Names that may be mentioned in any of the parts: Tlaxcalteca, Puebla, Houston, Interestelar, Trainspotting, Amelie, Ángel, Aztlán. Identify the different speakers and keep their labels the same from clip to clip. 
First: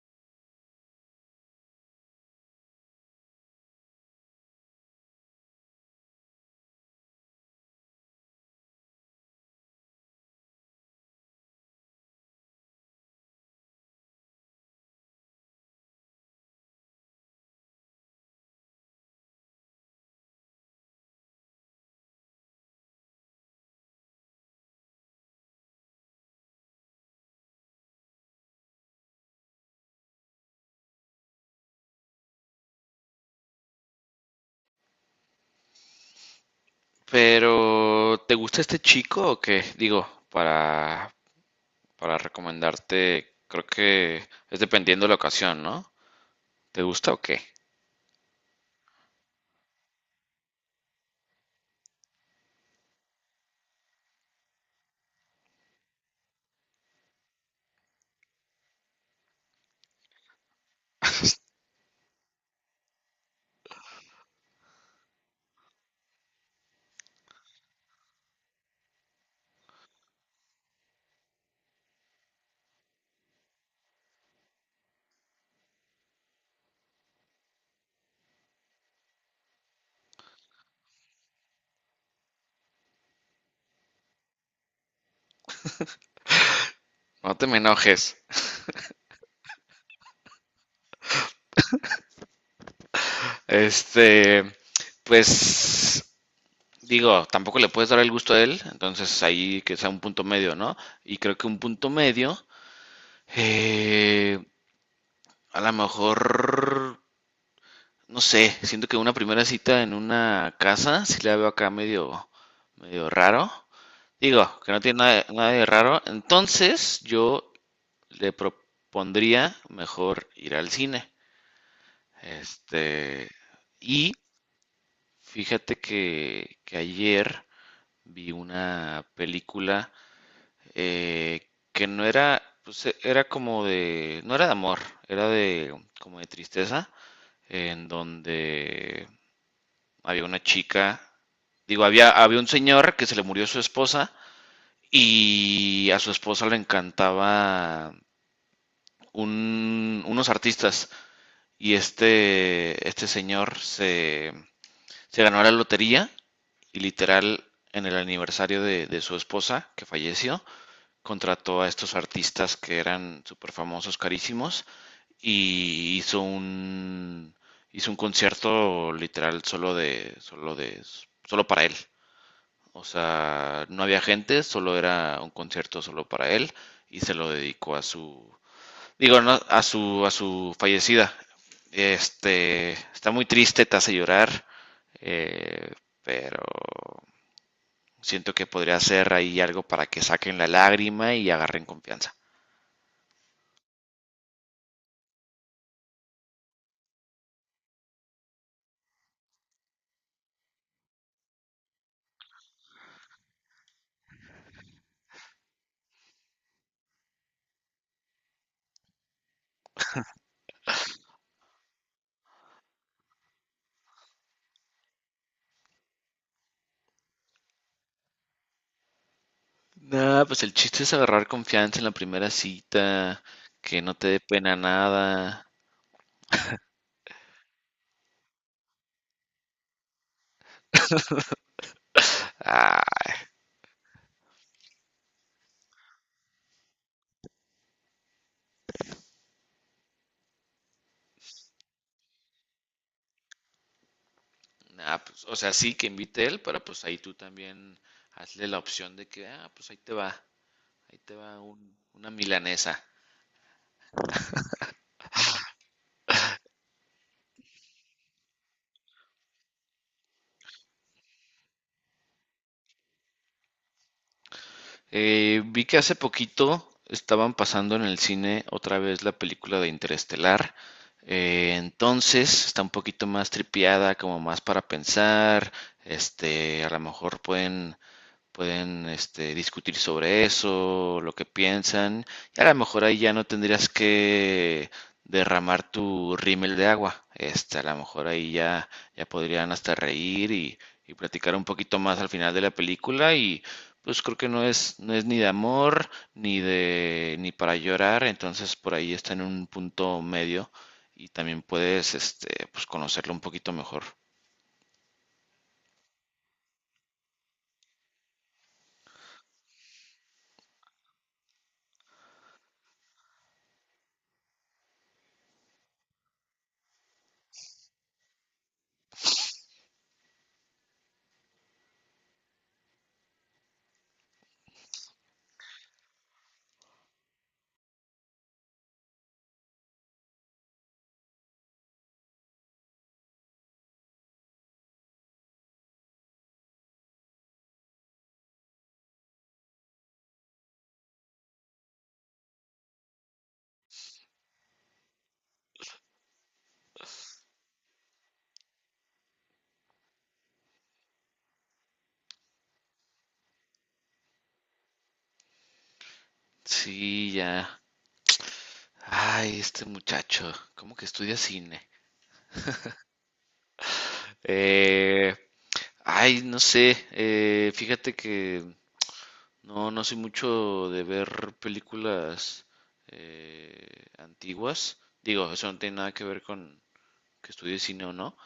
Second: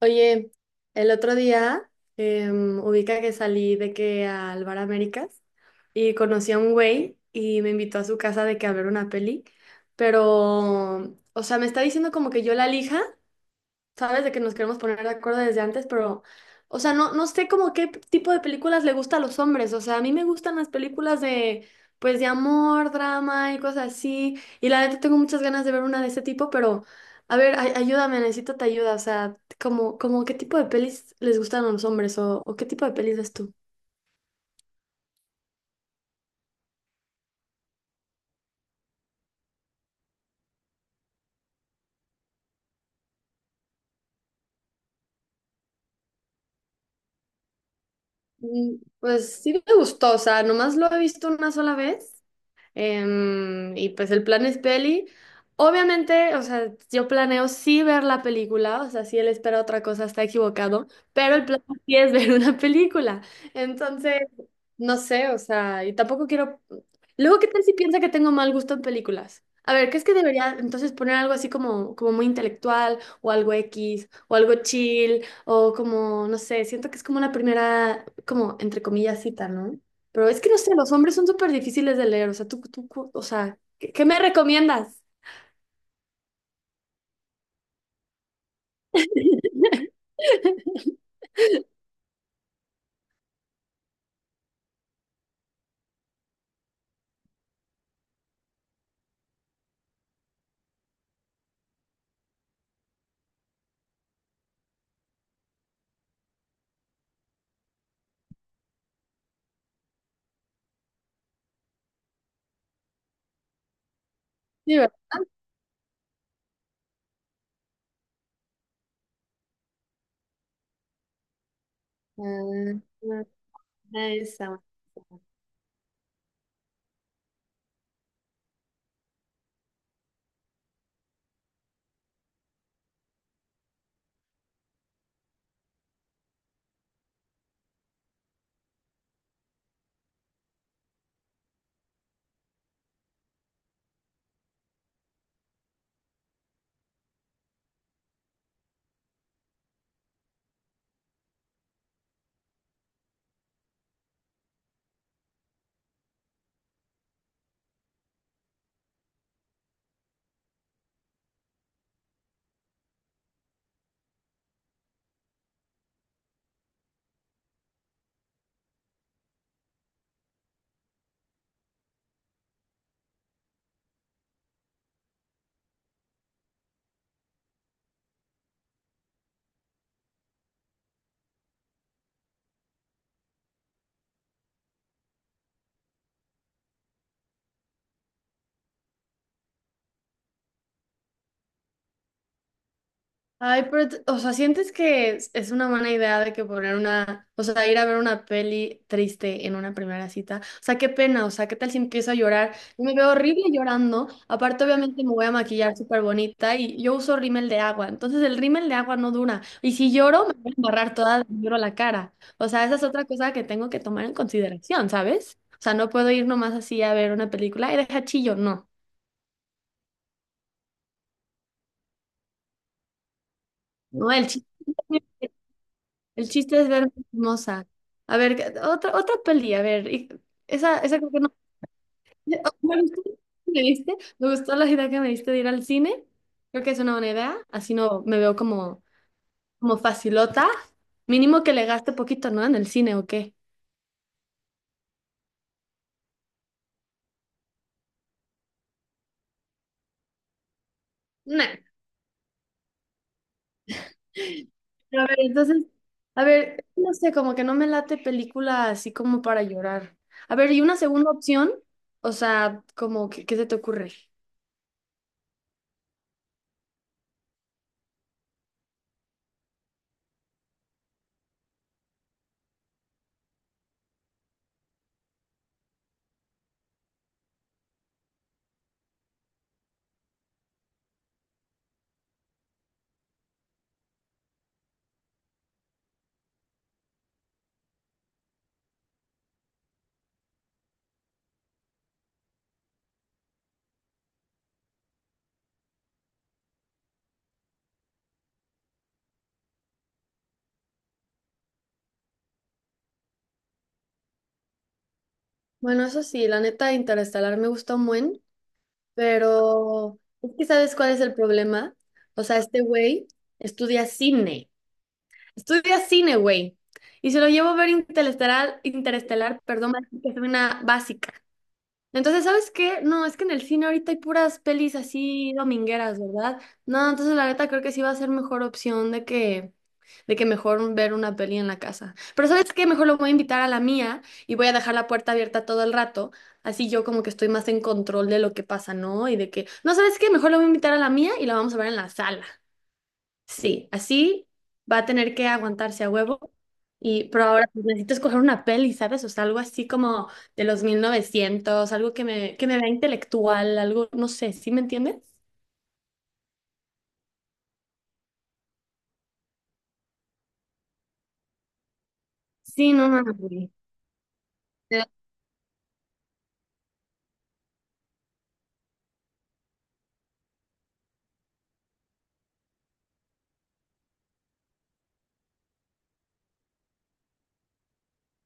Speaker 1: Oye, el otro día ubica que salí de que al Bar Américas y conocí a un güey y me invitó a su casa de que a ver una peli, pero, o sea, me está diciendo como que yo la elija, ¿sabes? De que nos queremos poner de acuerdo desde antes, pero, o sea, no sé como qué tipo de películas le gusta a los hombres. O sea, a mí me gustan las películas de, pues, de amor, drama y cosas así. Y la neta tengo muchas ganas de ver una de ese tipo, pero, a ver, ayúdame, necesito tu ayuda. O sea, como qué tipo de pelis les gustan a los hombres o qué tipo de pelis ves tú.
Speaker 2: Pero, ¿te gusta este chico o qué? Digo, para recomendarte, creo que es dependiendo de la ocasión, ¿no? ¿Te gusta o qué?
Speaker 1: Mm, pues sí me gustó, o sea, nomás lo he visto una sola vez. Y pues el plan es peli. Obviamente, o sea, yo planeo sí ver la película, o sea, si él espera otra cosa está equivocado, pero el plan sí es ver una película. Entonces, no sé, o sea, y tampoco quiero… Luego, ¿qué tal si piensa que tengo mal gusto en películas? A ver, ¿qué es que debería entonces poner algo así como, como muy intelectual o algo X o algo chill o como, no sé, siento que es como una primera, como entre comillas, cita, ¿no? Pero es que no sé, los hombres son súper difíciles de leer. O sea, tú, o sea, ¿ qué me recomiendas?
Speaker 2: No te me enojes. Este, pues, digo, tampoco le puedes dar el gusto a él, entonces ahí que sea un punto medio, ¿no? Y creo que un punto medio, eh, a lo mejor, no sé, siento que una primera cita en una casa, si la veo acá medio, medio raro. Digo, que
Speaker 1: Sí,
Speaker 2: no
Speaker 1: ¿verdad?
Speaker 2: tiene nada, nada de raro. Entonces, yo le propondría mejor ir al cine.
Speaker 1: Ah,
Speaker 2: Este,
Speaker 1: ah,
Speaker 2: y
Speaker 1: esa.
Speaker 2: fíjate que ayer vi una película que no era, pues era como de, no era de amor, era de, como de tristeza, en donde había una chica, digo, había, había un señor que se le murió su esposa y a su esposa le encantaba unos artistas y este señor se, se ganó la lotería y literal en el aniversario de su esposa que falleció, contrató a estos artistas que eran súper famosos, carísimos y hizo un concierto literal solo de, solo de, solo para él. O sea, no había gente, solo era un concierto solo para él y se lo dedicó a su, digo, no, a su fallecida. Este, está muy triste, te hace llorar, eh, pero siento que podría hacer ahí algo para que saquen la lágrima y agarren confianza.
Speaker 1: Ay, pero, o sea, ¿sientes que es una buena idea de que poner una, o sea, ir a ver una peli triste en una primera cita? O sea, qué pena, o sea, ¿qué tal si empiezo a llorar? Yo me veo horrible llorando. Aparte, obviamente, me voy a maquillar súper bonita y yo uso rímel de agua. Entonces, el rímel de agua no dura. Y si lloro, me voy a embarrar toda, de negro la cara. O sea, esa es otra cosa que tengo que tomar en consideración, ¿sabes? O sea, no puedo ir nomás así a ver una película y deja chillo, no.
Speaker 2: Nada, pues el chiste es agarrar confianza en la primera cita, que no te
Speaker 1: No,
Speaker 2: dé
Speaker 1: el chillo.
Speaker 2: pena nada.
Speaker 1: El chiste es verme hermosa. A ver, otra peli, a ver. Esa, esa creo que no. Oh, me
Speaker 2: Ah,
Speaker 1: gustó, ¿me diste? Me gustó la idea que me diste de ir al cine. Creo que es una buena idea. Así no me veo como, como facilota. Mínimo que le gaste poquito, ¿no? En el cine o qué.
Speaker 2: ah, pues, o sea, sí que invite él, pero pues ahí tú también hazle la opción de que, ah, pues ahí te va
Speaker 1: Nah.
Speaker 2: una milanesa.
Speaker 1: Pero a ver, entonces, a ver, no sé, como que no me late película así como para llorar. A ver, ¿y una segunda opción? O sea, como, ¿qué se te ocurre?
Speaker 2: Vi que hace poquito estaban pasando en el cine otra vez la película de Interestelar. Entonces está un poquito más tripiada, como más para pensar. Este, a lo mejor pueden este, discutir sobre eso, lo que piensan, y a lo mejor ahí ya no tendrías que derramar tu rímel de agua. Este, a lo mejor ahí ya, ya podrían hasta reír y platicar un poquito más al final de la película y pues creo que no es, no es ni de amor ni de ni para llorar, entonces por ahí está en un punto medio y también puedes este pues conocerlo un poquito mejor.
Speaker 1: Bueno, eso sí, la neta, Interestelar me gusta un buen. Pero es que ¿sabes cuál es el problema? O sea, este güey estudia cine. Estudia cine, güey. Y se lo llevo a ver Interestelar, perdón, que es una básica. Entonces, ¿sabes qué? No, es que en el cine ahorita hay puras pelis así domingueras, ¿verdad? No, entonces la neta creo que sí va a ser mejor opción de que mejor ver una peli en la casa. Pero ¿sabes qué? Mejor lo voy a invitar a la mía y voy a dejar la puerta abierta todo el rato. Así yo como que estoy más en control de lo que pasa, ¿no? Y de que, no, ¿sabes qué? Mejor lo voy a invitar a la mía y la vamos a ver en la sala. Sí, así va a tener que aguantarse a huevo. Y, pero ahora pues, necesito escoger una peli, ¿sabes? O sea, algo así como de los 1900, algo que me vea intelectual, algo, no sé, ¿sí me entiendes?
Speaker 2: Sí, ya. Ay, este muchacho, ¿cómo que estudia cine?
Speaker 1: Sí, no mames, güey. De…
Speaker 2: Eh, ay, no sé, fíjate que no, no soy mucho de ver películas antiguas. Digo, eso no tiene nada que ver con que estudie cine o no.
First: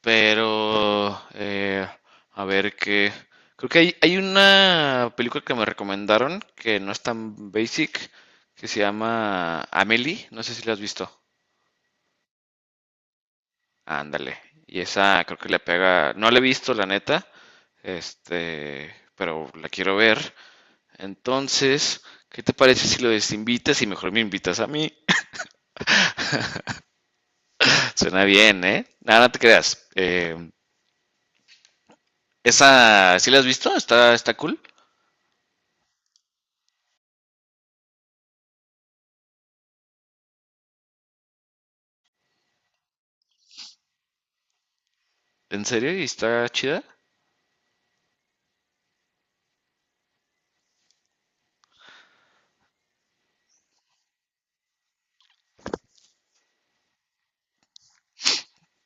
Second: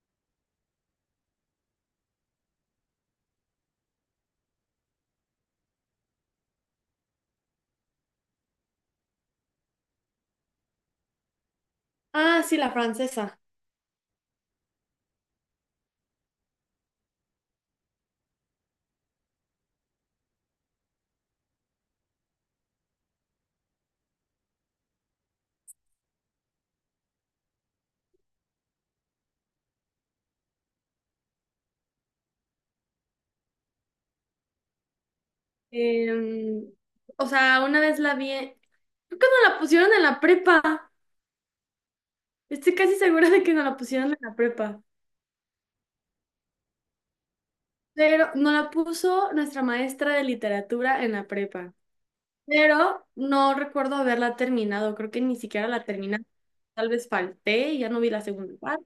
Speaker 2: Pero, a ver qué. Creo que hay una película que me recomendaron que no es tan basic, que se llama Amelie. No sé si la has visto.
Speaker 1: Ah, sí, la francesa.
Speaker 2: Ándale. Y esa creo que le pega. No la he visto, la neta. Este, pero la quiero ver. Entonces, ¿qué te parece si lo desinvitas y mejor me invitas a mí? Suena bien, ¿eh? Nada, no te creas. Esa, ¿sí la has visto? Está, está cool.
Speaker 1: Em, o sea, una vez la vi, creo que nos la pusieron en la prepa. Estoy casi segura de que nos la pusieron en la prepa.
Speaker 2: ¿En serio? ¿Y está chida?
Speaker 1: Pero nos la puso nuestra maestra de literatura en la prepa. Pero no recuerdo haberla terminado, creo que ni siquiera la terminé. Tal vez falté y ya no vi la segunda parte,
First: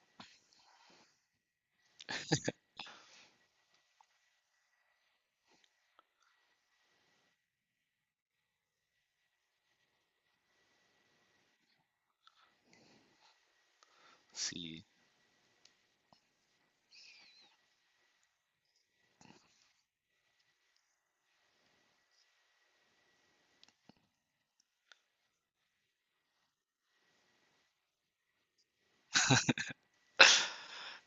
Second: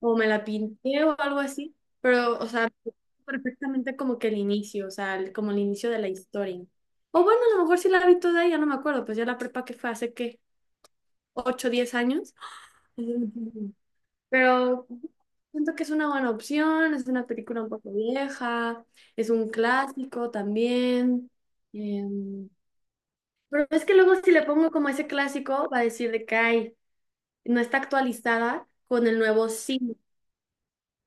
Speaker 1: o me la pinté o algo así, pero, o sea, perfectamente como que el inicio, o sea, como el inicio de la historia. O bueno, a lo mejor sí la vi toda, y ya no me acuerdo, pues ya la prepa que fue hace qué, 8, 10 años.
Speaker 2: Sí.
Speaker 1: Pero siento que es una buena opción, es una película un poco vieja, es un clásico también. em, pero es que luego si le pongo como ese clásico, va a decir de que "Ay, no está actualizada con el nuevo cine".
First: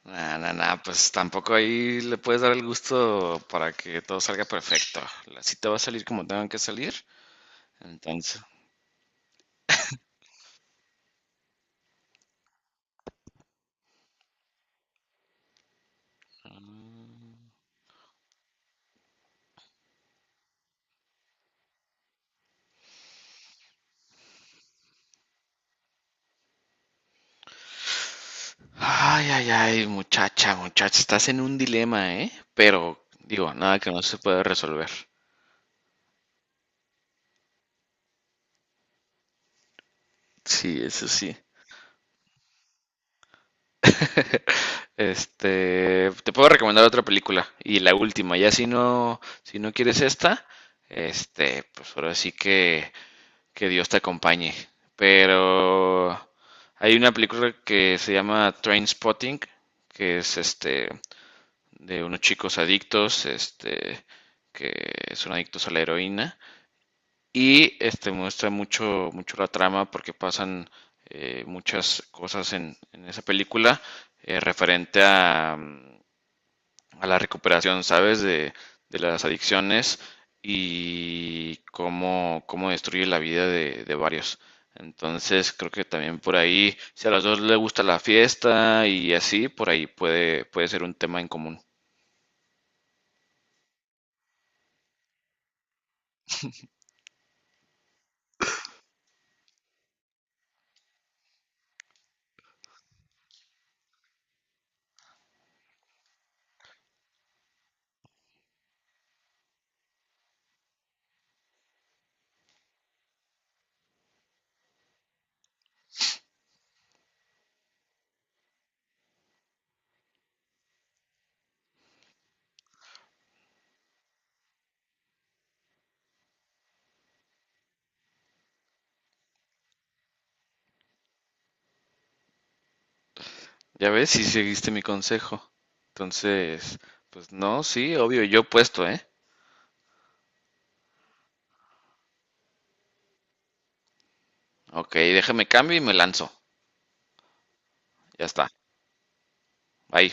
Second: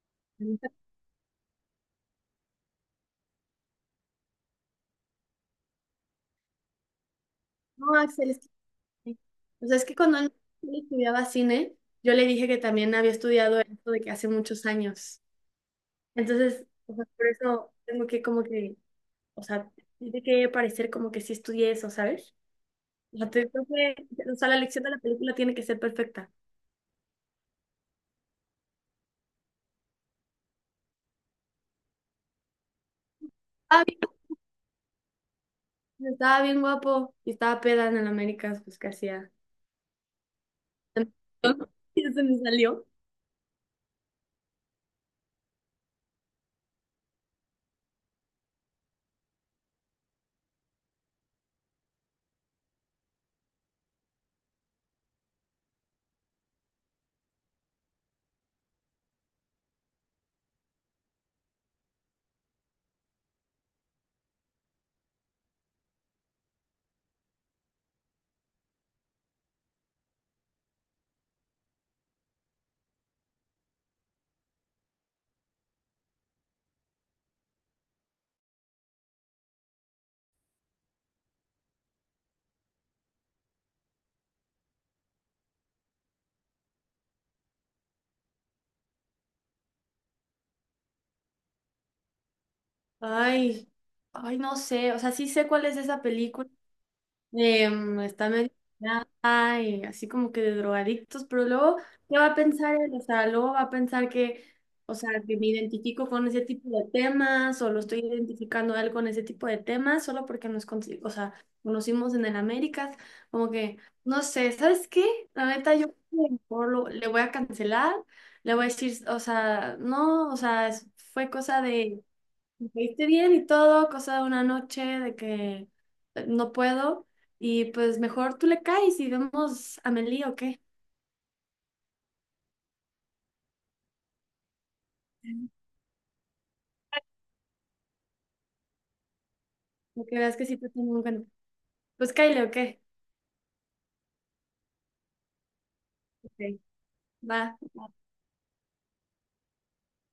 Speaker 2: Nah, nah,
Speaker 1: No,
Speaker 2: nah, pues tampoco ahí le puedes dar el gusto para que todo salga perfecto. La cita va a salir como tengan que salir.
Speaker 1: Axel, es
Speaker 2: Entonces,
Speaker 1: que… O sea, es que cuando él estudiaba cine, yo le dije que también había estudiado esto de que hace muchos años. Entonces, o sea, por eso tengo que como que, o sea, tiene que parecer como que sí estudié eso, ¿sabes? O sea, creo que, o sea, la elección de la película tiene que ser perfecta.
Speaker 2: ay, ay, ay, muchacha, muchacha, estás en un dilema, ¿eh? Pero, digo, nada
Speaker 1: Ah,
Speaker 2: que no se puede resolver.
Speaker 1: bien, estaba bien guapo y estaba peda en el Américas, pues que hacía.
Speaker 2: Sí, eso sí.
Speaker 1: Y se me salió.
Speaker 2: Este, te puedo recomendar otra película y la última. Ya si no, si no quieres esta, este, pues ahora sí que Dios te acompañe. Pero hay una película que se llama Trainspotting, que es este de unos chicos adictos, este, que son adictos a la heroína. Y este muestra mucho, mucho la trama porque pasan muchas cosas en esa película referente a, a la recuperación, ¿sabes? De las adicciones y cómo, cómo destruye la vida de varios. Entonces creo que también por ahí, si a los dos les gusta la fiesta y así, por ahí puede, puede ser un tema en común.
Speaker 1: Ay, ay, no sé, o sea, sí sé cuál es esa película. Está medio dañada y así como que de drogadictos, pero luego, ¿qué va a pensar él? O sea, luego va a pensar que, o sea, que me identifico con ese tipo de temas o lo estoy identificando a él con ese tipo de temas solo porque nos, o sea, conocimos en el Américas, como que, no sé, ¿sabes qué? La neta, yo creo que mejor le voy a cancelar, le voy a decir, o sea, no, o sea, fue cosa de me caíste bien y todo, cosa de una noche de que no puedo. Y pues mejor tú le caes y vemos a Meli o qué.
Speaker 2: Ya ves, si seguiste mi consejo. Entonces, pues no, sí, obvio, yo puesto, ¿eh?
Speaker 1: Porque veas que sí te tengo un cuento. Pues cáile o qué.
Speaker 2: Ok, déjame cambio y me lanzo.
Speaker 1: Ok, va.
Speaker 2: Ya está. Bye.